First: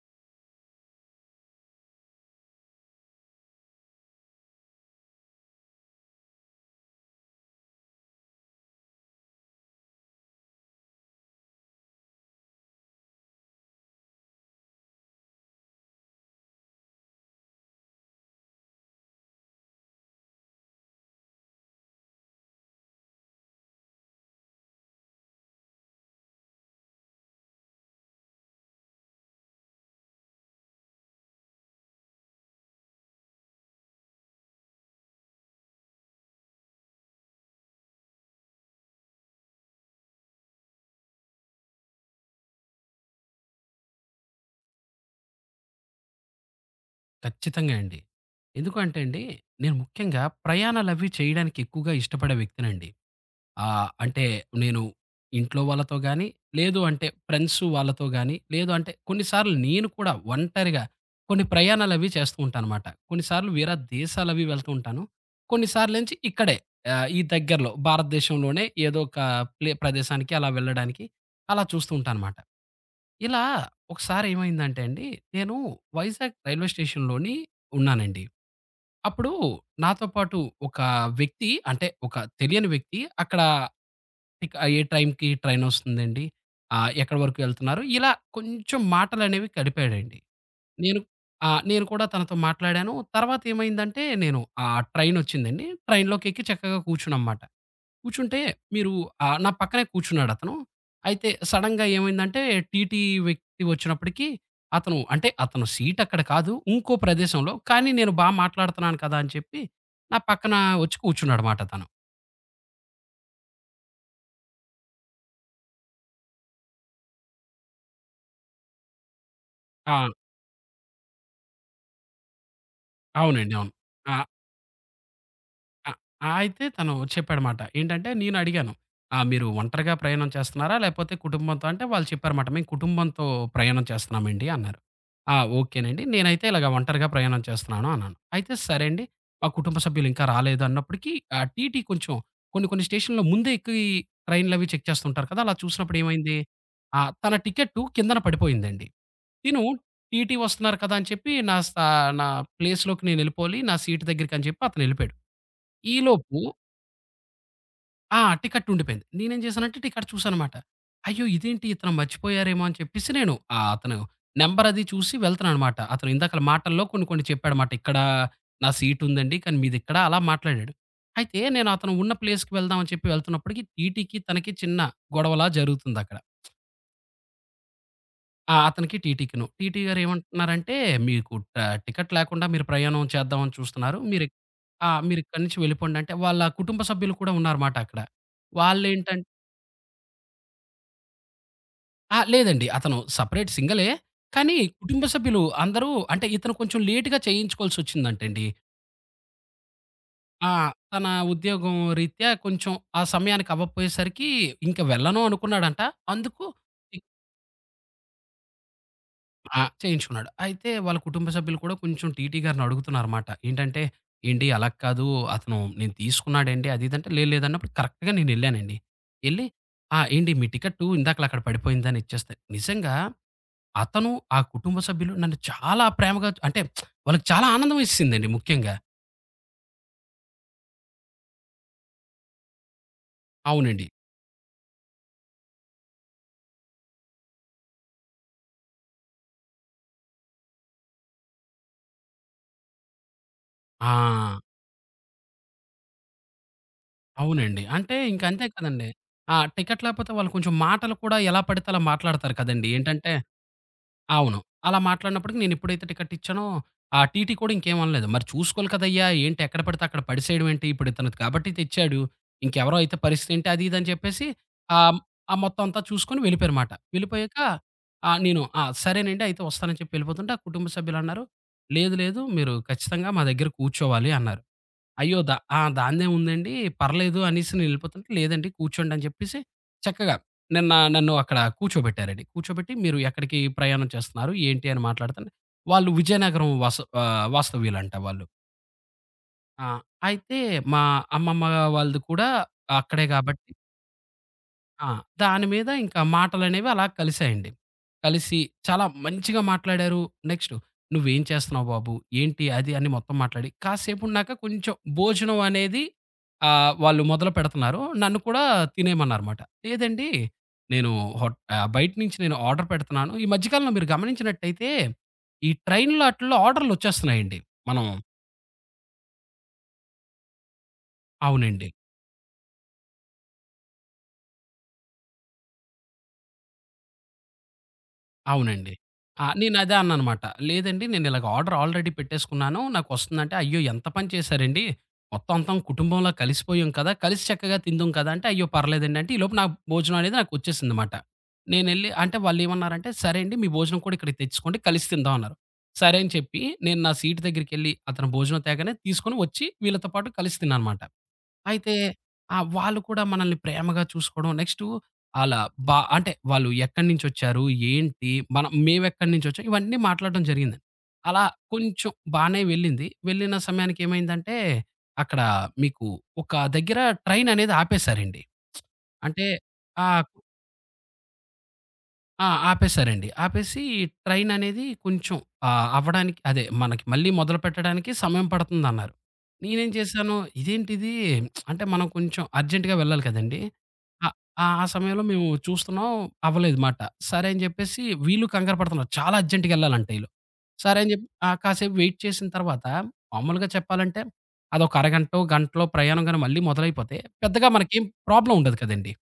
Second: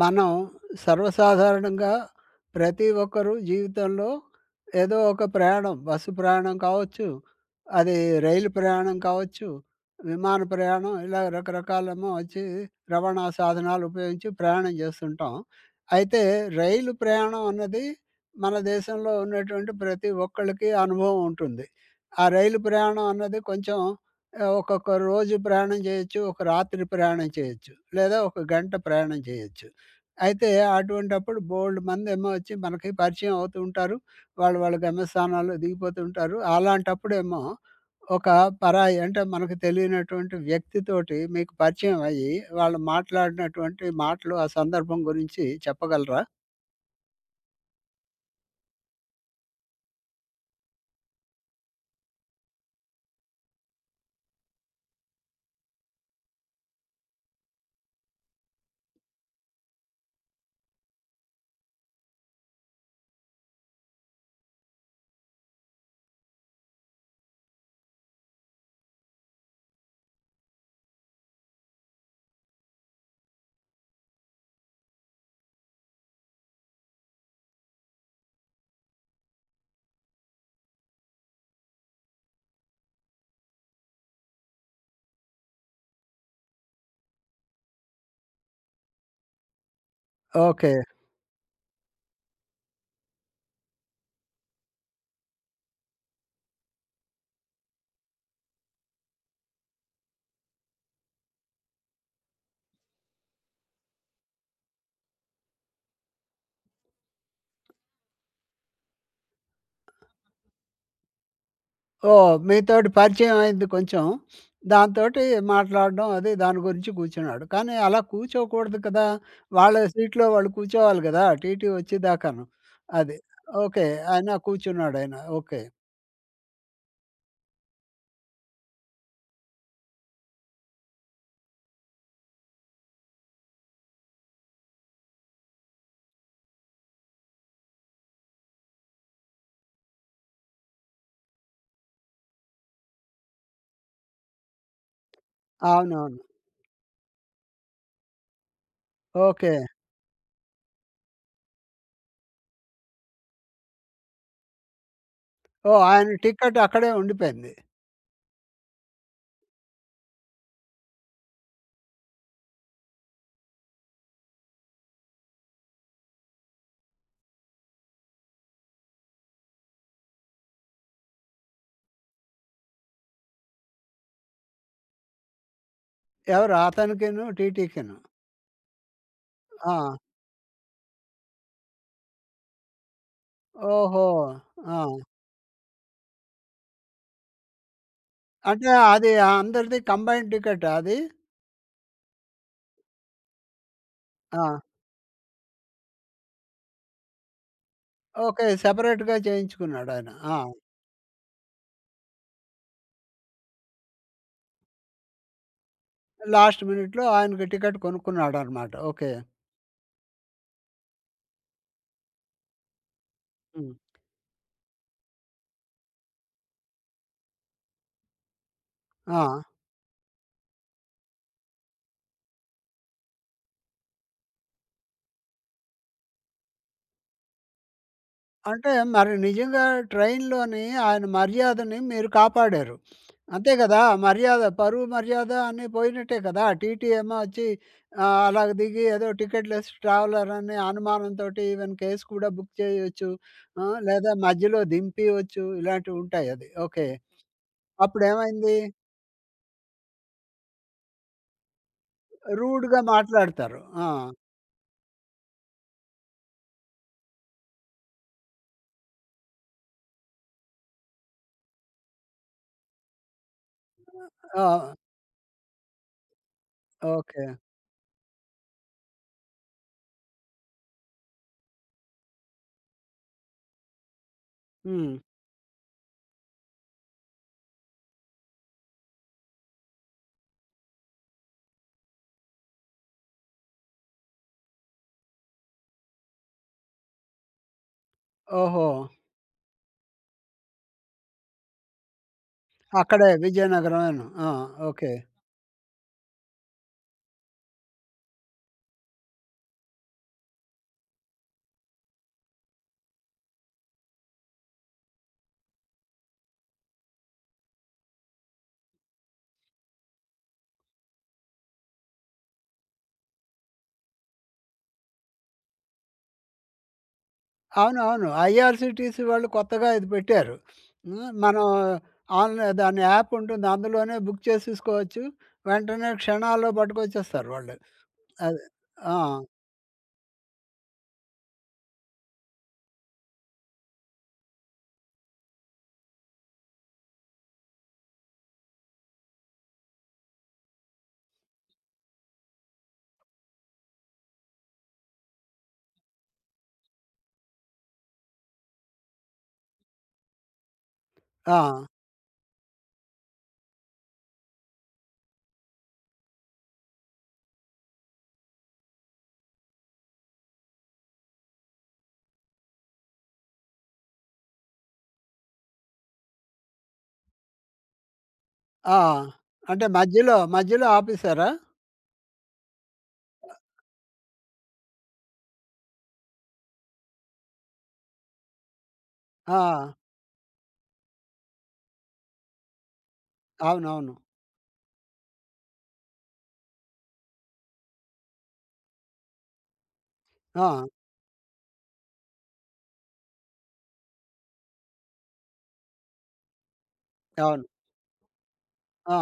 మనం సర్వసాధారణంగా ప్రతి ఒక్కరు జీవితంలో ఏదో ఒక ప్రయాణం బస్సు ప్రయాణం కావచ్చు, అది రైలు ప్రయాణం కావచ్చు, విమాన ప్రయాణం ఇలా రకరకాలేమో వచ్చి రవాణా సాధనాలు ఉపయోగించి ప్రయాణం చేస్తుంటాం. అయితే రైలు ప్రయాణం అన్నది మన దేశంలో ఉన్నటువంటి ప్రతి ఒక్కళ్ళకి అనుభవం ఉంటుంది. ఆ రైలు ప్రయాణం అన్నది కొంచెం ఒక్కొక్క రోజు ప్రయాణం చేయొచ్చు, ఒక రాత్రి ప్రయాణం చేయొచ్చు, లేదా ఒక గంట ప్రయాణం చేయొచ్చు. అయితే అటువంటప్పుడు బోలెడు మందేమో వచ్చి మనకి పరిచయం అవుతూ ఉంటారు. వాళ్ళు వాళ్ళ గమ్యస్థానాల్లో దిగిపోతూ ఉంటారు. అలాంటప్పుడేమో ఒక పరాయి అంటే మనకు తెలియనటువంటి వ్యక్తితోటి మీకు పరిచయం అయ్యి, వాళ్ళు మాట్లాడినటువంటి మాటలు, ఆ సందర్భం గురించి చెప్పగలరా? ఖచ్చితంగా అండి. ఎందుకు అంటే అండి, నేను ముఖ్యంగా ప్రయాణాలవి చేయడానికి ఎక్కువగా ఇష్టపడే వ్యక్తినండి. ఆ! అంటే నేను ఇంట్లో వాళ్ళతో గాని, లేదు అంటే ఫ్రెండ్స్ వాళ్ళతో గాని, లేదు అంటే కొన్నిసార్లు నేను కూడా ఒంటరిగా కొన్ని ప్రయాణాలవి చేస్తూ ఉంటాననమాట. కొన్నిసార్లు వేరే దేశాలవి వెళ్తూ ఉంటాను. కొన్నిసార్లేంచి ఇక్కడే ఈ దగ్గరలో భారతదేశంలోనే ఏదో ఒక ప్రదేశానికి అలా వెళ్ళడానికి అలా చూస్తూ ఉంటానమాట. ఇలా ఒకసారి ఏమైందంటే అండి, నేను వైజాగ్ రైల్వే స్టేషన్‌లోని ఉన్నానండి. అప్పుడు నాతో పాటు ఒక వ్యక్తి అంటే ఒక తెలియని వ్యక్తి అక్కడ ఇక ఏ టైంకి ట్రైనొస్తుందండి? ఎక్కడి వరకు ఎళ్తున్నారు? ఇలా కొంచెం మాటలనేవి కలిపాడండి. ఓకే. నేను ఆ! నేను కూడా తనతో మాట్లాడాను. తర్వాత ఏమైందంటే నేను ఆ ట్రైనొచ్చిందండి. ట్రైన్‌లోకెక్కి చక్కగా కూర్చున్నానమాట. కూర్చుంటే మీరు నా పక్కనే కూర్చున్నాడతను. అయితే సడెన్‌గా ఏమైందంటే టీటీ వ్యక్తి వచ్చినప్పటికి అతను సీట్ అక్కడ కాదు. ఇంకో ప్రదేశంలో. కానీ నేను బా మాట్లాడుతున్నాను కదా! అని చెప్పి నా పక్కన వచ్చి కూర్చున్నాడమాట తను. ఓహ్! మీతోటి పరిచయం అయింది కొంచెం. దాంతోటి మాట్లాడడం అది దాని గురించి కూర్చున్నాడు. కానీ అలా కూర్చోకూడదు కదా! వాళ్ళ ఆ! సీట్‌లో వాళ్ళు కూర్చోవాలి గదా! టీటీ వచ్చేదాకాను. అది. అవునండి. అవును. ఓకే. ఆ! ఆయన కూర్చున్నాడాయన. ఓకే. ఆ! ఆ! అయితే తను చెప్పాడమాట. ఏంటంటే నేను అడిగాను. "ఆ! మీరు ఒంటరిగా ప్రయాణం చేస్తున్నారా? లేపోతే కుటుంబంతో" అంటే వాళ్ళు చెప్పారమాట. "మేము కుటుంబంతో ప్రయాణం చేస్తున్నామండి" అన్నారు. "ఆ! ఓకేనండి. నేనైతే ఇలాగ ఒంటరిగా ప్రయాణం చేస్తున్నాను" అన్నాను. అయితే సరే అండి. మా కుటుంబ సభ్యులు ఇంకా రాలేదు అన్నప్పటికి ఆ టీటీ కొంచెం కొన్ని కొన్ని స్టేషన్‌లో ముందే ఎక్కి ట్రైన్‌లవి చెక్ చేస్తుంటారు కదా! అలా చూసినప్పుడు అవునవును. ఏమైంది? ఆ! తన టికెట్టు కిందన పడిపోయిందండి. ఓకే. తిను టీటీ వస్తున్నారు కదా! అని చెప్పి నా ప్లేస్‌లోకి నేనెళ్ళిపోవాలి. నా సీట్ దగ్గరికని చెప్పి అతనెళ్ళిపోయాడు. ఓహ్! ఆయన ఈలోపు టికెట్ అక్కడే ఉండిపోయింది. ఆ! టికెట్ ఉండిపోయింది. నేనేం చేశానంటే టికెట్ చూసానమాట. అయ్యో! ఇదేంటి ఇతను మర్చిపోయారేమో అని చెప్పేసి నేను అతను నంబర్ అది చూసి వెళ్తున్నాననమాట. అతను ఇందాకల మాటల్లో కొన్ని కొన్ని చెప్పాడమాట. ఇక్కడ నా సీట్ ఉందండి. కానీ మీదిక్కడ అలా మాట్లాడాడు. అయితే నేను అతను ఉన్న ప్లేస్‌కి వెళ్దాం అని చెప్పి వెళ్తున్నప్పటికి టీటీకి, తనకి చిన్న గొడవలా జరుగుతుందక్కడ. ఎవరు అతనికిను, టీటీకిను. ఆ! అతనికి, టీటీకిను. ఆ! టీటీ గారు ఏమంటున్నారంటే, "మీకు ట టికెట్ లేకుండా మీరు ప్రయాణం చేద్దామని చూస్తున్నారు. ఓహో! మీరు ఆ! ఆ! మీరు ఇక్కడి నుంచి వెళ్ళిపోండి" అంటే, వాళ్ళ కుటుంబ సభ్యులు కూడా ఉన్నారమాట అక్కడ. అంటే అది వాళ్ళేంటం అందరిది కంబైన్డ్ టికెటా అది? ఆ! లేదండి. అతను సెపరేట్ సింగలే. ఆ! కానీ కుటుంబ సభ్యులు అందరూ అంటే ఇతను కొంచెం లేట్‌గా చేయించుకోవాల్సొచ్చిందంటండి. ఓకే. సెపరేట్‌గా చేయించుకున్నాడాయన. ఆ! ఆ! తన ఉద్యోగం రీత్యా కొంచెం ఆ సమయానికి అవ్వకపోయేసరికి ఇంక వెళ్ళను అనుకున్నాడంట. అందుకు లాస్ట్ మినిట్‌లో ఆయనకి టికెట్ కొనుక్కున్నాడనమాట. ఓకే. ఆ! చేయించుకున్నాడు. అయితే వాళ్ళ కుటుంబ సభ్యులు కూడా కొంచెం టీటీ గారిని అడుగుతున్నారన్నమాట. హ్మ్. ఏంటంటే, "ఏండి అలా కాదు అతను నేను తీసుకున్నాడేంటి?" అది ఇది అంటే, "లేదు" అన్నప్పుడు కరెక్ట్‌గా నేనెళ్ళానండి. ఆ! ఎళ్లి "ఆ! ఏండి మీ టికెట్టు ఇందాకల అక్కడ పడిపోయిందని" ఇచ్చేస్తే, నిజంగా అతను, ఆ కుటుంబ సభ్యులు నన్ను చాలా ప్రేమగా అంటే వాళ్ళకి చాలా ఆనందం వేసేసిందండి అంటే ముఖ్యంగా. మరి నిజంగా ట్రైన్‌లోని ఆయన మర్యాదని మీరు కాపాడారు. అంతే కదా! అవునండి. మర్యాద, పరువు, మర్యాద అన్నీ పోయినట్టే కదా! టీటీ ఏమో వచ్చి అలాగ దిగి ఏదో టికెట్ లెస్ ట్రావెలర్ అని అనుమానంతోటి ఈవెన్ కేస్ కూడా బుక్ చేయొచ్చు. ఆ! లేదా ఆ! మధ్యలో దింపియొచ్చు. ఇలాంటివి ఉంటాయి అది. ఓకే. అవునండి. అంటే ఇంక అంతే అప్పుడేమైంది? కదండీ. ఆ! టికెట్ లేపోతే వాళ్ళు కొంచెం మాటలు కూడా ఎలా పడితే అలా మాట్లాడతారు కదండీ. రూడ్‌గా ఏంటంటే మాట్లాడతారు. ఆ! అవును. అలా మాట్లాడినప్పటికి నేనెప్పుడైతే టికెట్ ఇచ్చానో, ఆ టీటీ కూడా ఇంకేమనలేదు. మరి చూసుకోవాలి కదయ్యా! ఏంటి ఎక్కడ పడితే అక్కడ పడేసేయడం ఏంటి? ఇప్పుడు ఇతనిది కాబట్టి తెచ్చాడు. ఇంకెవరో అయితే పరిస్థితి ఏంటి? అది ఇది అని చెప్పేసి ఆ! ఆహ్, ఆ మొత్తం అంతా చూసుకొని వెళ్ళిపోయారుమాట. ఓకే. వెళ్ళిపోయాక నేను ఆ! సరేనండి అయితే వస్తానని చెప్పి వెళ్ళిపోతుంటే, ఆ కుటుంబ సభ్యులన్నారు, "లేదు మీరు ఖచ్చితంగా మా దగ్గర కూర్చోవాలి" అన్నారు. హ్మ్. అయ్యో! దా ఆ! దానిదేముందండి పర్లేదు అనేసి నేనెళ్ళిపోతుంటే, లేదండి కూర్చోండి అని చెప్పేసి చక్కగా నిన్న నన్ను అక్కడ కూర్చోబెట్టారండి. కూర్చోబెట్టి మీరు ఎక్కడికి ప్రయాణం చేస్తున్నారు? ఏంటి? అని మాట్లాడుతుంటే, వాళ్ళు విజయనగరం వాస ఆహ్, వాస్తవ్యులంట వాళ్ళు. ఓహో! ఆ! అయితే మా అమ్మమ్మ వాళ్ళది కూడా అక్కడే అక్కడే కాబట్టి విజయనగరమేను. ఆ! ఆ! ఓకే. దాని మీద ఇంకా మాటలనేవి అలా కలిసాయండి. కలిసి చాలా మంచిగా మాట్లాడారు. నెక్స్ట్ "నువ్వేం చేస్తున్నావు బాబు? ఏంటి?" అది అని మొత్తం మాట్లాడి, కాసేపున్నాక కొంచెం భోజనం అనేది వాళ్ళు మొదలు పెడుతున్నారు. నన్ను కూడా తినేయమన్నారమాట. "లేదండి, నేను బయట నుంచి నేను ఆర్డర్ పెడుతున్నాను." ఈ మధ్య కాలంలో మీరు గమనించినట్టయితే, ఈ ట్రైన్‌లో ఆటిల్లో ఆర్డర్‌లొచ్చేస్తున్నాయండి. అవును. మనం అవును. ఐఆర్‌సీటీసీ వాళ్ళు కొత్తగా ఇది పెట్టారు. హ్మ్. మనం అవునండి. ఆన్‌లై దాని యాప్ ఉంటుంది. అందులోనే బుక్ చేసేసుకోవచ్చు. వెంటనే క్షణాల్లో పట్టుకొచ్చేస్తారు వాళ్ళు. అది. అవునండి. ఆ! ఆ! నేనదే అన్నానమాట. లేదండి నేనిలాగ ఆర్డర్ ఆల్రెడీ పెట్టేసుకున్నాను. నాకొస్తుందంటే, అయ్యో! ఎంత పని చేశారండి. మొత్తం అంతం కుటుంబంలా కలిసిపోయాం కదా! కలిసి చక్కగా తిందుం కదా! అంటే, అయ్యో! పర్లేదండి అంటే, ఈలోపు నా భోజనం అనేది నాకొచ్చేసిందమాట. నేనెళ్ళి అంటే వాళ్ళేమన్నారంటే, సరే అండి మీ భోజనం కూడా ఇక్కడికి తెచ్చుకోండి కలిసి తిందాం అన్నారు. సరే అని చెప్పి, నేను నా సీటు దగ్గరికెళ్ళి అతను భోజనం తేగానే తీసుకొని వచ్చి వీళ్ళతో పాటు కలిసి తిన్నానమాట. ఆ! అయితే ఆ! వాళ్ళు కూడా మనల్ని ప్రేమగా చూసుకోవడం నెక్స్టు ఆలా బా అంటే వాళ్ళు ఎక్కడినుంచొచ్చారు? ఏంటి? మనం మేమెక్కడినుంచొచ్చాం? ఇవన్నీ మాట్లాడడం జరిగిందండి. అలా కొంచెం బానే వెళ్ళింది. వెళ్ళిన సమయానికి ఏమైందంటే అక్కడ మీకు ఒక దగ్గర ట్రైన్ అనేది ఆపేశారండి. ఆ! అంటే అంటే ఆ! మధ్యలో ఆపేసారా? ఆ! ఆపేశారండి. ఆపేసి ట్రైననేది కొంచెం అవ్వడానికి అదే మనకి మళ్ళీ మొదలుపెట్టడానికి సమయం పడుతుందన్నారు. ఆ! నేనేం చేశాను, ఇదేంటిది అంటే మనం కొంచెం అర్జెంట్‌గా వెళ్ళాలి కదండీ! అవునవును. ఆహ్, ఆ ఆ సమయంలో మేము చూస్తున్నాం అవ్వలేదు మాట. సరే అని చెప్పేసి వీళ్ళు కంగారు పడుతున్నారు. చాలా అర్జెంట్‌గా ఎళ్ళాలంట ఈళ్ళు. ఆ! సరే అని చెప్పి కాసేపు వెయిట్ చేసిన తర్వాత మామూలుగా చెప్పాలంటే అదొక అరగంటో, గంటలో ప్రయాణం గాని మళ్ళీ మొదలైపోతే అవును. పెద్దగా మనకేం ప్రాబ్లమ్ ఉండదు కదండీ! ఆ!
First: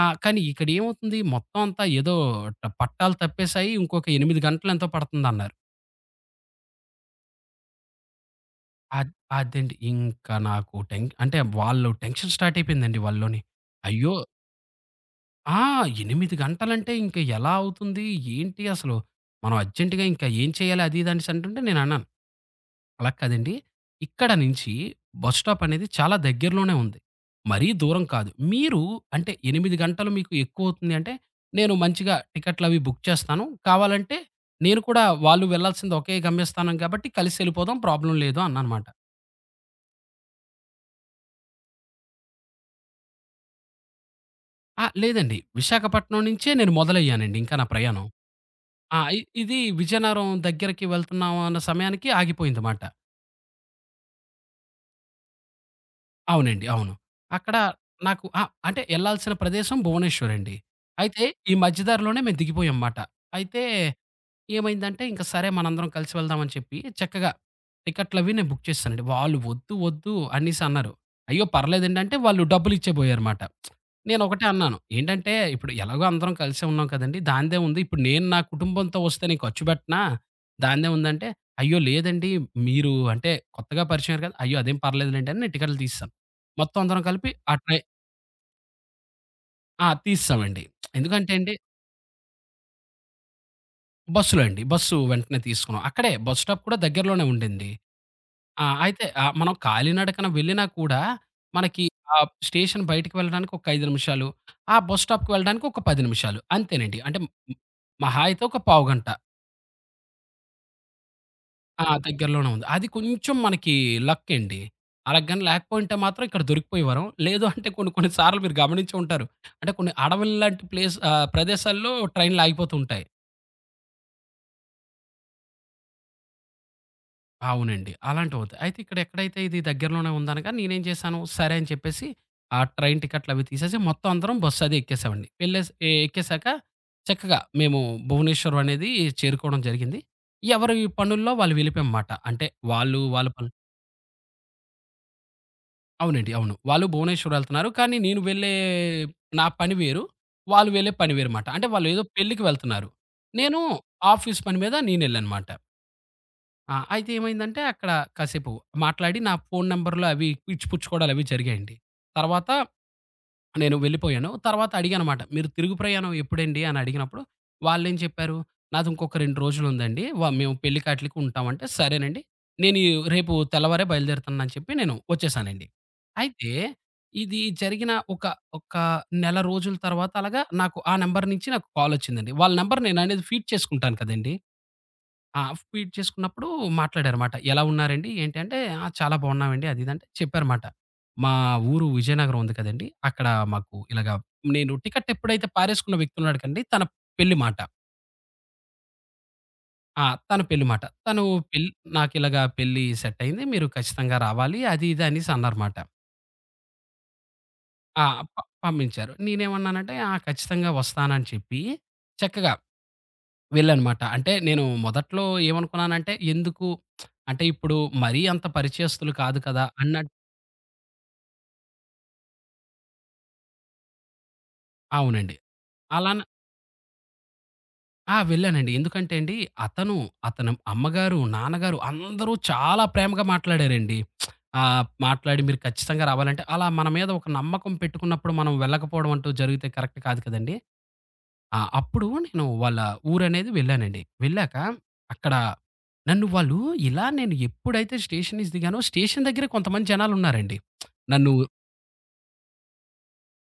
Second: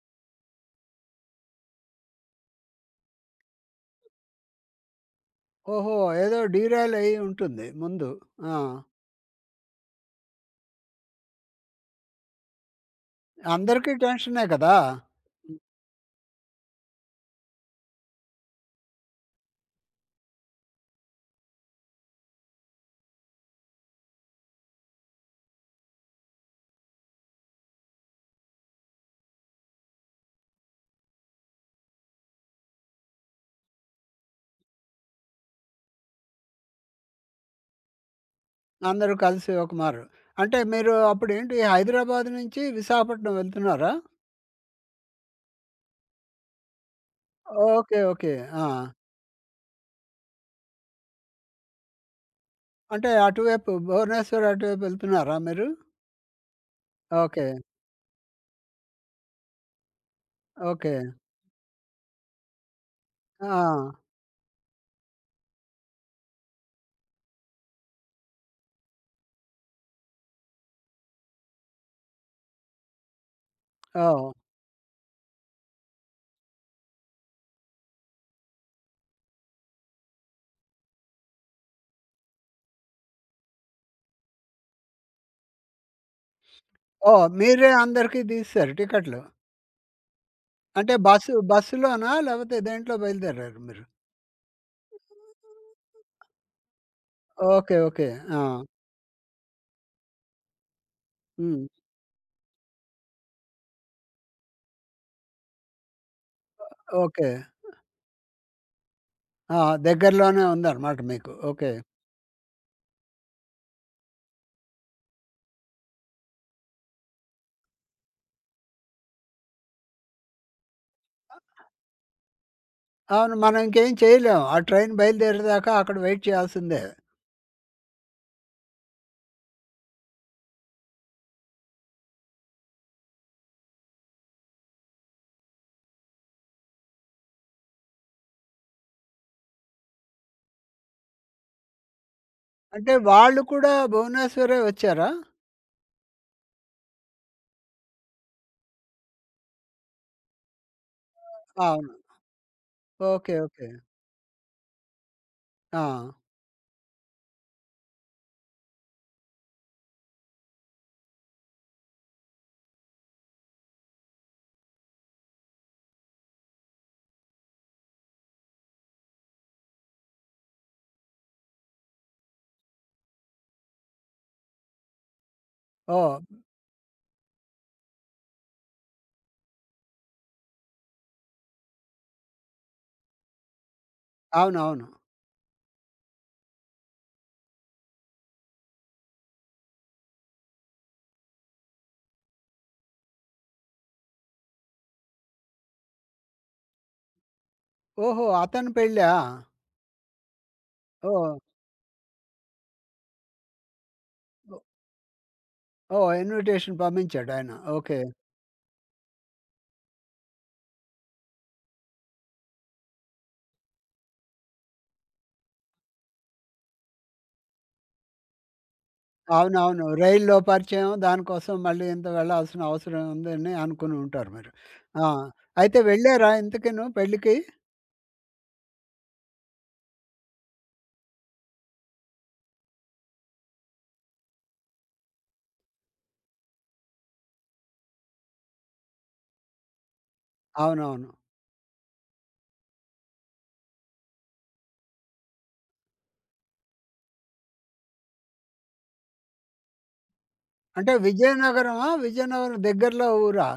ఆ! కానీ ఇక్కడేమవుతుంది మొత్తం అంతా ఏదో పట్టాలు తప్పేసాయి. ఇంకొక 8 గంటలు ఎంతో పడుతుందన్నారు. ఓహో! ఏదో డీరైల్ అయ్యి ఉంటుంది ముందు. ఆ! అద్ అదండి. ఇంకా నాకు టెన్ అంటే వాళ్ళు టెన్షన్ స్టార్ట్ అయిపోయిందండి వాళ్ళలోని. అందరికీ అయ్యో! టెన్షనే కదా! ఆ! 8 గంటలంటే ఇంక ఎలా అవుతుంది? ఏంటి అసలు? మనం అర్జెంట్‌గా ఇంకా ఏం చేయాలి? అది ఇది అనేసి అంటుంటే నేనన్నాను. అలా కాదండి. ఇక్కడ నుంచి బస్ స్టాప్ అనేది చాలా దగ్గరలోనే ఉంది. మరీ దూరం కాదు. మీరు అంటే 8 గంటలు మీకు ఎక్కువవుతుంది అంటే, నేను మంచిగా టికెట్లవి బుక్ చేస్తాను. కావాలంటే నేను కూడా వాళ్ళు వెళ్ళాల్సింది ఒకే గమ్యస్థానం కాబట్టి కలిసెళ్ళిపోదాం ప్రాబ్లమ్ లేదు అన్నానమాట. అందరూ కలిసి ఒక మారు. అంటే మీరు అప్పుడేంటి హైదరాబాద్ నుంచి విశాఖపట్నం వెళ్తున్నారా? ఆ! లేదండి. విశాఖపట్నం నుంచే నేను మొదలయ్యానండి ఇంకా నా ఓకే. ప్రయాణం. ఓకే. ఆ! ఆ! ఇది విజయనగరం దగ్గరకి వెళ్తున్నాం అన్న సమయానికి ఆగిపోయిందమాట. అంటే అటువైపు భువనేశ్వర్ అటువైపు వెళ్తున్నారా మీరు? అవునండి. అవును. ఓకే. అక్కడ నాకు ఆ! అంటే ఎళ్ళాల్సిన ప్రదేశం భువనేశ్వర్ అండి. ఓకే. అయితే ఈ మధ్య దారిలోనే మేము దిగిపోయాం మాట. అయితే ఆ! ఏమైందంటే ఇంక సరే మనందరం కలిసి వెళ్దామని చెప్పి చక్కగా టికెట్లవి నేను బుక్ చేశానండి. వాళ్ళు వద్దు, వద్దు అనేసి అన్నారు. అయ్యో! పర్లేదండి అంటే వాళ్ళు డబ్బులిచ్చే పోయారుమాట. ఓహ్! నేనొకటే అన్నాను. ఏంటంటే ఇప్పుడు ఎలాగో అందరం కలిసే ఉన్నాం కదండీ! దానిదే ఉంది. ఇప్పుడు నేను నా కుటుంబంతో వస్తే నేను ఖర్చు పెట్టనా? దానిదే ఉందంటే, అయ్యో! లేదండి మీరు అంటే కొత్తగా పరిచయం అయ్యారు కదా! అయ్యో! అదేం పర్లేదులెండి అని నేను టికెట్లు తీసేసాను. మొత్తం అందరం ఓహ్! కలిపి మీరే అందరికీ తీసేసారు టికెట్లు. ఆ! తీసేసామండి. అంటే ఎందుకంటే బస్సు అండి బస్సులోనా? లేకపోతే దేంట్లో బయలుదేరారు మీరు? బస్సులో అండి. బస్సు వెంటనే తీసుకున్నాం. అక్కడే బస్ స్టాప్ కూడా దగ్గరలోనే ఉండింది. ఓకే. ఓకే. ఆ! ఆ! అయితే మనం కాలినడకన వెళ్ళినా కూడా హ్మ్. మనకి ఆ స్టేషన్ బయటికి వెళ్ళడానికి ఒక 5 నిమిషాలు, ఆ బస్ స్టాప్‌కి వెళ్ళడానికి ఒక 10 నిమిషాలు అంతేనండి. అంటే ఓకే. మహా అయితే ఒక పావుగంట. ఆ! దగ్గరలోనే ఉందన్నమాట మీకు. ఓకే. ఆ! దగ్గరలోనే ఉంది. అది కొంచెం మనకి లక్ అండి. అలా గాని లేకపోయింటే మాత్రం ఇక్కడ దొరికిపోయేవారం. లేదు అంటే కొన్ని కొన్ని సార్లు మీరు గమనించి ఉంటారు. అంటే కొన్ని అడవుల్లాంటి ప్రదేశాల్లో ట్రైన్‌లు ఆగిపోతూ ఉంటాయి. అవును. మనం ఇంకేం చేయలేం. ఆ ట్రైన్ బయలుదేరేదాకా అక్కడ వెయిట్ చేయాల్సిందే. అవునండి. అలాంటివవుతాయి. అయితే ఇక్కడ ఎక్కడైతే ఇది దగ్గరలోనే ఉందనగా నేనేం చేశాను, సరే అని చెప్పేసి ఆ ట్రైన్ టికెట్లవి తీసేసి మొత్తం అందరం బస్ అది ఎక్కేసామండి. వెళ్ళేసి ఎక్కేసాక చక్కగా మేము భువనేశ్వరం అనేది చేరుకోవడం జరిగింది. ఎవరి పనుల్లో వాళ్ళు వెళ్ళిపోయామమాట. అంటే అంటే వాళ్ళు వాళ్ళ వాళ్ళు పనులు కూడా భువనేశ్వరే వచ్చారా? అవునండి. అవును. వాళ్ళు భువనేశ్వరం వెళ్తున్నారు. కానీ నేను వెళ్ళే నా పని వేరు. వాళ్ళు వెళ్ళే పని వేరుమాట. అంటే అవును. వాళ్ళేదో పెళ్ళికి వెళ్తున్నారు. ఓకే. నేను ఓకే. ఆఫీస్ పని మీద నేనెళ్ళానుమాట. ఆ! ఆ! అయితే ఏమైందంటే అక్కడ కాసేపు మాట్లాడి నా ఫోను నంబర్‌లు అవి ఇచ్చిపుచ్చుకోవడాలు అవి జరిగాయండి. తర్వాత నేను వెళ్ళిపోయాను. తర్వాత అడిగానమాట. "మీరు తిరుగు ప్రయాణం ఎప్పుడండి?" అని అడిగినప్పుడు వాళ్ళేం చెప్పారు, "నాది ఇంకొక 2 రోజులుందండి. మేము పెళ్ళికి ఆటిలకి ఉంటామంటే సరేనండి. నేను ఈ రేపు తెల్లవారే బయలుదేరుతాను" అని చెప్పి నేను వచ్చేసానండి. ఓహ్! అయితే ఇది జరిగిన ఒక నెల రోజుల తర్వాత అలాగా నాకు ఆ నంబర్ నుంచి నాకు కాలొచ్చిందండి. వాళ్ళ నంబర్ నేననేది ఫీడ్ చేసుకుంటాను కదండీ! అవునవును. ఆ! ఫీడ్ చేసుకున్నప్పుడు మాట్లాడారమాట. ఎలా ఉన్నారండి? ఏంటి అంటే, "ఆ! చాలా బాగున్నామండి." అది ఇది అంటే చెప్పారుమాట. మా ఊరు విజయనగరం ఉంది కదండీ! అక్కడ మాకు ఇలాగ నేను టికెట్ ఎప్పుడైతే పారేసుకున్న వ్యక్తి ఉన్నాడు కండి, తన పెళ్లి మాట. ఓహో! అతని పెళ్ళా? ఆ! తన పెళ్లి మాట. తను ఓహ్! పెళ్లి "నాకిలాగ పెళ్లి సెట్ అయింది. మీరు ఖచ్చితంగా రావాలి." ఓహ్! అది ఇది అనేసి అన్నారుమాట. ఓహ్! ఇన్విటేషన్ పంపించాడాయన. ఓకే. ఆ! ప పంపించారు. నేనేమన్నానంటే, "ఆ! ఖచ్చితంగా వస్తాను" అని చెప్పి చక్కగా వెళ్ళానమాట. అంటే నేను మొదట్లో ఏమనుకున్నానంటే, ఎందుకు అంటే ఇప్పుడు మరీ అంత పరిచయస్తులు కాదు కదా! అవునవును. అన్నట్టు రైల్‌లో పరిచయం దానికోసం మళ్ళీ ఇంత వెళ్ళాల్సిన అవసరం ఉందని అనుకుని ఉంటారు మీరు. ఆ! అవునండి. అయితే అలానే వెళ్లారా ఇంతకీను పెళ్ళికి? ఆ! వెళ్ళానండి. ఎందుకంటే అండి, అతను, అతని అమ్మగారు, నాన్నగారు అందరూ చాలా ప్రేమగా మాట్లాడారండి. మాట్లాడి మీరు ఖచ్చితంగా రావాలంటే, అలా మన మీద ఒక నమ్మకం పెట్టుకున్నప్పుడు మనం వెళ్ళకపోవడం అంటూ జరిగితే కరెక్ట్ కాదు కదండీ! అవునవును. ఆ! అప్పుడు నేను వాళ్ళ ఊరనేది వెళ్ళానండి. వెళ్ళాక అక్కడ నన్ను వాళ్ళు ఇలా నేను ఎప్పుడైతే స్టేషన్స్ దిగానో స్టేషన్ దగ్గరే కొంతమంది జనాలున్నారండి. అంటే నన్ను విజయనగరమా? విజయనగరం దగ్గరలో ఊరా?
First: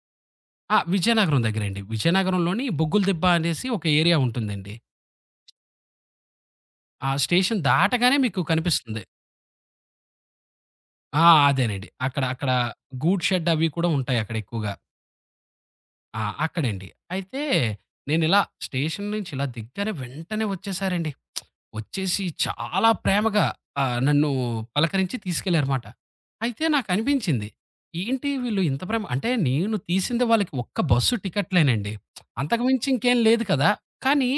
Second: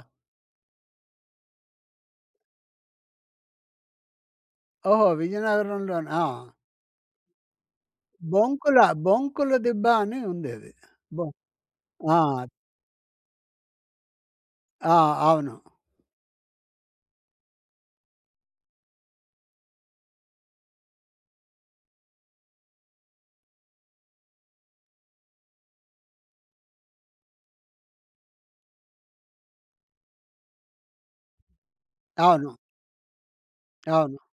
ఆ! విజయనగరం దగ్గరండి. విజయనగరంలోని బొగ్గుల దిబ్బ అనేసి ఒక ఏరియా ఉంటుందండి. ఓహో! విజయనగరంలోనా? ఆ! ఆ స్టేషన్ దాటగానే మీకు బొంకుల, కనిపిస్తుంది. బొంకుల దిబ్బ అని ఉందది. ఆ! బొ అదేనండి. ఆ! అక్కడ అక్కడ గూడ్ షెడ్ అవి కూడా ఉంటాయి అక్కడ ఎక్కువగా. ఆ! అవును. ఆ! అక్కడండి. అయితే నేనిలా స్టేషన్ నుంచి ఇలా దిగ్గానే వెంటనే వచ్చేసారండి. వచ్చేసి చాలా ప్రేమగా నన్ను పలకరించి తీసుకెళ్లారుమాట. అయితే నాకనిపించింది, ఏంటి వీళ్ళు ఇంత ప్రేమ అంటే నేను తీసింది వాళ్ళకి ఒక్క బస్సు టికెట్‌లేనండి. అవును. అంతకు మించి ఇంకేం లేదు కదా! అవును. కానీ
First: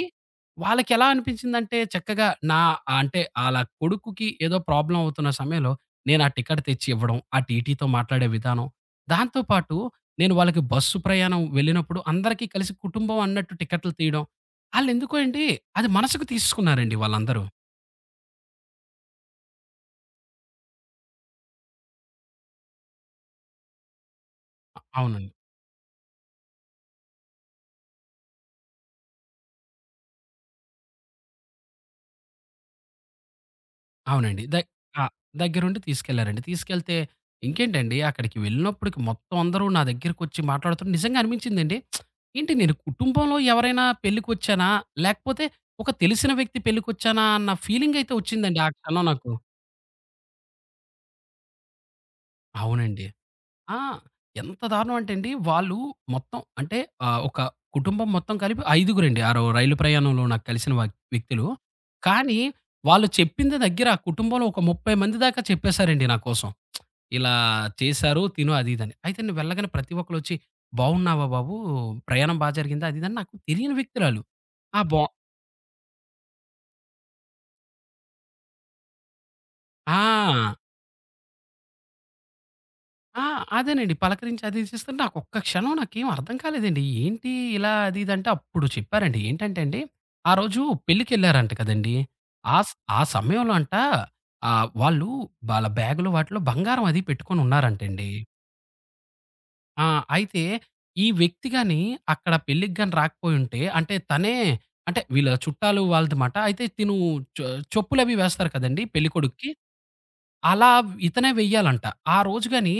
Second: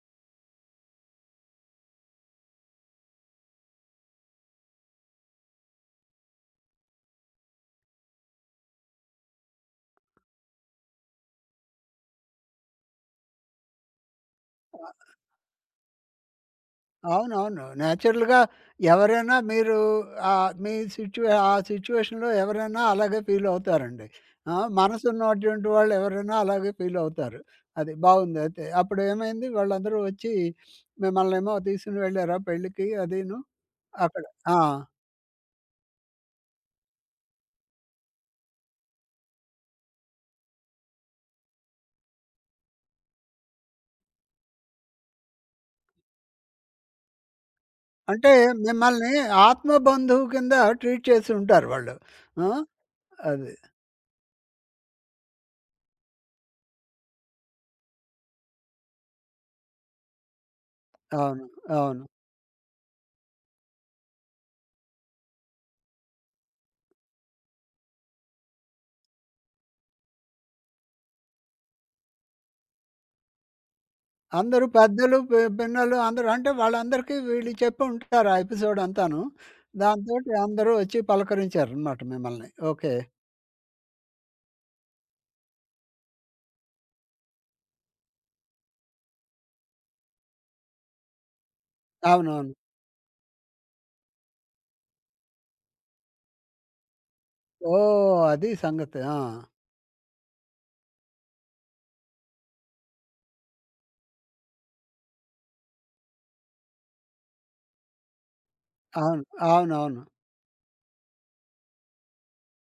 వాళ్ళకెలా అనిపించిందంటే చక్కగా నా ఆ అంటే ఆళ్ళ కొడుకుకి ఏదో ప్రాబ్లమ్ అవుతున్న సమయంలో నేను ఆ టికెట్ తెచ్చి ఇవ్వడం, ఆ టీటీతో మాట్లాడే విధానం, దాంతో పాటు నేను వాళ్ళకి బస్సు ప్రయాణం వెళ్ళినప్పుడు అందరికీ కలిసి కుటుంబం అన్నట్టు టికెట్లు తీయడం. ఆళ్ళెందుకో అండి అది మనసుకు తీసేసుకున్నారండి వాళ్ళందరూ. అవునవును. నేచురల్‌గా ఎవరైనా మీరు మీ సిచ్యువే ఆ సిచ్యుయేషన్‌లో ఎవరైనా అలాగే ఫీల్ అవుతారండి. ఆ! అవునండి. మనసున్నటువంటి వాళ్ళు ఎవరైనా అలాగే ఫీల్ అవుతారు. అది బావుంది అయితే. అప్పుడు ఏమైంది? వాళ్ళందరూ వచ్చి మిమ్మల్నేమో తీసుకొని వెళ్లారా పెళ్ళికి అదీను? అక్కడ అవునండి. ఆ! ఆ! దగ్గరుండి తీసుకెళ్లారండి. తీసుకెళ్తే ఇంకేంటండి అక్కడికి వెళ్ళినప్పటికి మొత్తం అందరూ నా దగ్గరికొచ్చి మాట్లాడుతుంటే నిజంగా అనిపించిందండి. ఏంటి నేను కుటుంబంలో ఎవరైనా పెళ్ళికొచ్చానా? లేకపోతే ఒక తెలిసిన వ్యక్తి పెళ్ళికొచ్చానా? అన్న ఫీలింగయితే అంటే వచ్చిందండి ఆ క్షణం మిమ్మల్ని నాకు. ఆత్మ బంధువు కింద ట్రీట్ చేసి ఉంటారు వాళ్ళు. ఆ! అవునండి. అది. ఆ! ఎంత దారుణం అంటే అండి, వాళ్ళు మొత్తం అంటే ఒక కుటుంబం మొత్తం కలిపి ఐదుగురండి. ఆ రో రైలు ప్రయాణంలో నాకు కలిసిన వ్యక్తులు. అవును. అవును. కానీ వాళ్ళు చెప్పింది దగ్గర కుటుంబంలో ఒక 30 మంది దాకా చెప్పేసారండి నా కోసం. ఇలా చేశారు, తిను అది ఇదని. అయితే నేను వెళ్ళగానే ప్రతి ఒక్కళ్ళొచ్చి, "బాగున్నావా బాబు? ప్రయాణం బా జరిగిందా?" అది ఇదని నాకు తెలియని వ్యక్తురాలు. అందరూ ఆ! బా పెద్దలు, పిన్నలు అందరూ అంటే వాళ్ళందరికీ వీళ్ళు చెప్పి ఉంటారు ఆ ఎపిసోడ్ అంతాను. ఆ! దాంతోటి అందరూ వచ్చి పలకరించారనమాట మిమ్మల్ని. ఓకే. ఆ! అదేనండి. పలకరించి అది చేస్తుంటే నాకొక్క క్షణం నాకేం అర్థం కాలేదండి. ఏంటి ఇలా అది ఇది అంటే అప్పుడు చెప్పారండి. ఏంటంటే అండి, ఆ రోజు పెళ్ళికెళ్లారంట కదండీ! అవునవును. ఆ స్ ఆ సమయంలో అంట వాళ్ళు వాళ్ళ బ్యాగులో వాటిలో బంగారం అది పెట్టుకొని ఉన్నారంటండి. ఓహ్! అది సంగతి. ఆ! ఆ! అయితే ఈ వ్యక్తి గాని అక్కడ పెళ్ళికి గాని రాకపోయుంటే అంటే తనే అంటే వీళ్ళ చుట్టాలు వాళ్ళది మాట. అయితే తిను చొ చెప్పులవి వేస్తారు కదండీ అవును. పెళ్ళికొడుక్కి. అవునవును. అలా ఇతనే వెయ్యాలంట. ఆ రోజు గాని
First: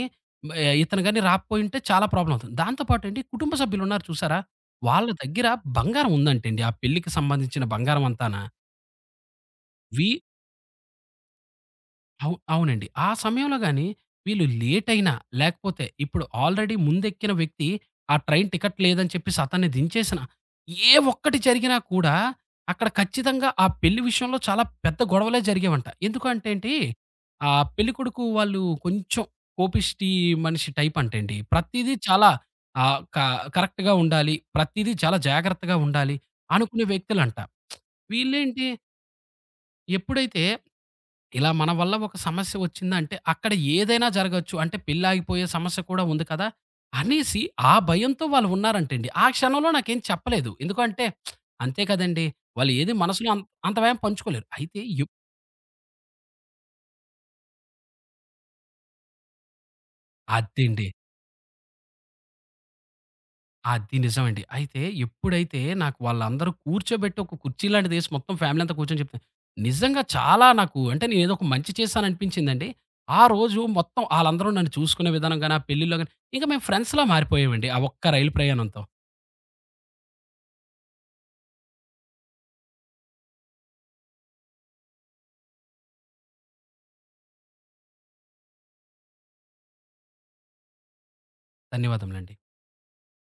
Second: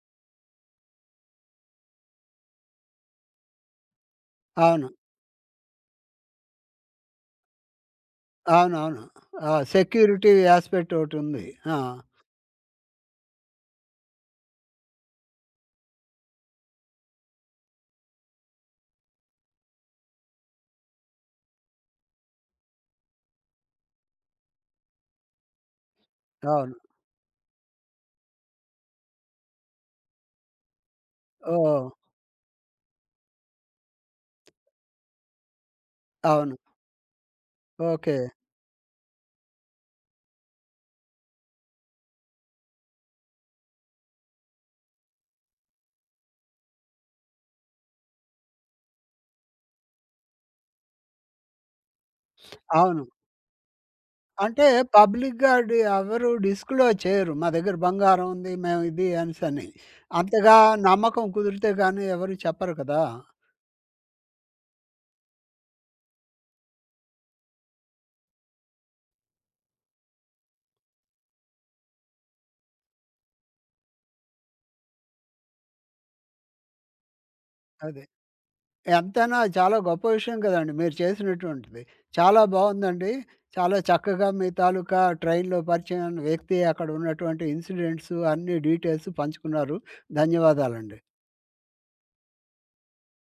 ఇతను గాని రాకపోయుంటే చాలా ప్రాబ్లమ్ అవుతుంది. దాంతో పాటండి కుటుంబ సభ్యులున్నారు చూసారా? అవును. వాళ్ళ దగ్గర బంగారం ఉందంటండి. ఆ పెళ్ళికి సంబంధించిన బంగారం అంతాన. అవునవును. ఆ! వి సెక్యూరిటీ యాస్పెక్ట్ ఒకటుంది. ఆ! అవునండి. ఆ సమయంలో గాని వీళ్ళు లేట్ అయినా, లేకపోతే ఇప్పుడు ఆల్రెడీ ముందెక్కిన వ్యక్తి ఆ ట్రైన్ టికెట్ లేదని చెప్పేసి అతన్ని దించేసినా, ఏ ఒక్కటి జరిగినా కూడా అక్కడ ఖచ్చితంగా ఆ పెళ్లి విషయంలో చాలా పెద్ద గొడవలే జరిగేవంట. ఎందుకంటే అండి, అవును. ఆ పెళ్ళికొడుకు వాళ్ళు కొంచెం కోపిష్టి మనిషి టైప్ అంట అండి. ఓహ్! ప్రతీదీ చాలా ఆహ్, క కరెక్ట్‌గా ఉండాలి. ప్రతీదీ చాలా జాగ్రత్తగా ఉండాలి అవును. అనుకునే వ్యక్తులంట. ఓకే. వీళ్ళేంటి ఎప్పుడైతే ఇలా మన వల్ల ఒక సమస్య వచ్చిందంటే అక్కడ ఏదైనా జరగొచ్చు. అంటే పెళ్లాగిపోయే సమస్య కూడా ఉంది కదా! అనేసి ఆ భయంతో వాళ్ళు ఉన్నారంటండి. ఆ క్షణంలో నాకేం చెప్పలేదు. ఎందుకంటే అంతే కదండీ! వాళ్ళు ఏది అవును. మనసులో అంత అంత భయం పంచుకోలేరు. అంటే అయితే ఎప్ పబ్లిక్‌గా డి ఎవరు డిస్క్లోజ్ చేయరు. మా దగ్గర బంగారం ఉంది. మేము ఇది అనేసని. అంతగా అదండి. నమ్మకం కుదిరితే గాని ఎవరు చెప్పరు కదా! అది నిజమండి. అయితే ఎప్పుడైతే నాకు వాళ్ళందరూ కూర్చోబెట్టి ఒక కుర్చీ లాంటిది ఏసి మొత్తం ఫ్యామిలీ అంతా కూర్చొని చెప్తే, నిజంగా చాలా నాకు అంటే నేనేదో ఒక మంచి చేశాననిపించిందండి. ఆ రోజు మొత్తం ఆళ్ళందరూ నన్ను చూసుకునే విధానం గాని, ఆ పెళ్ళిలో గాని, ఇంక మేము ఫ్రెండ్స్‌లా మారిపోయామండి. ఆ అది. ఒక్క రైలు ప్రయాణంతో. ఎంతైనా చాలా గొప్ప విషయం కదండీ మీరు చేసినటువంటిది. చాలా బావుందండి. చాలా చక్కగా మీ తాలూకా ట్రైన్‌లో పరిచయం అయిన వ్యక్తి, అక్కడ ఉన్నటువంటి ఇన్సిడెంట్స్ అన్ని డీటెయిల్స్ పంచుకున్నారు. ధన్యవాదాలండి. ధన్యవాదములండి.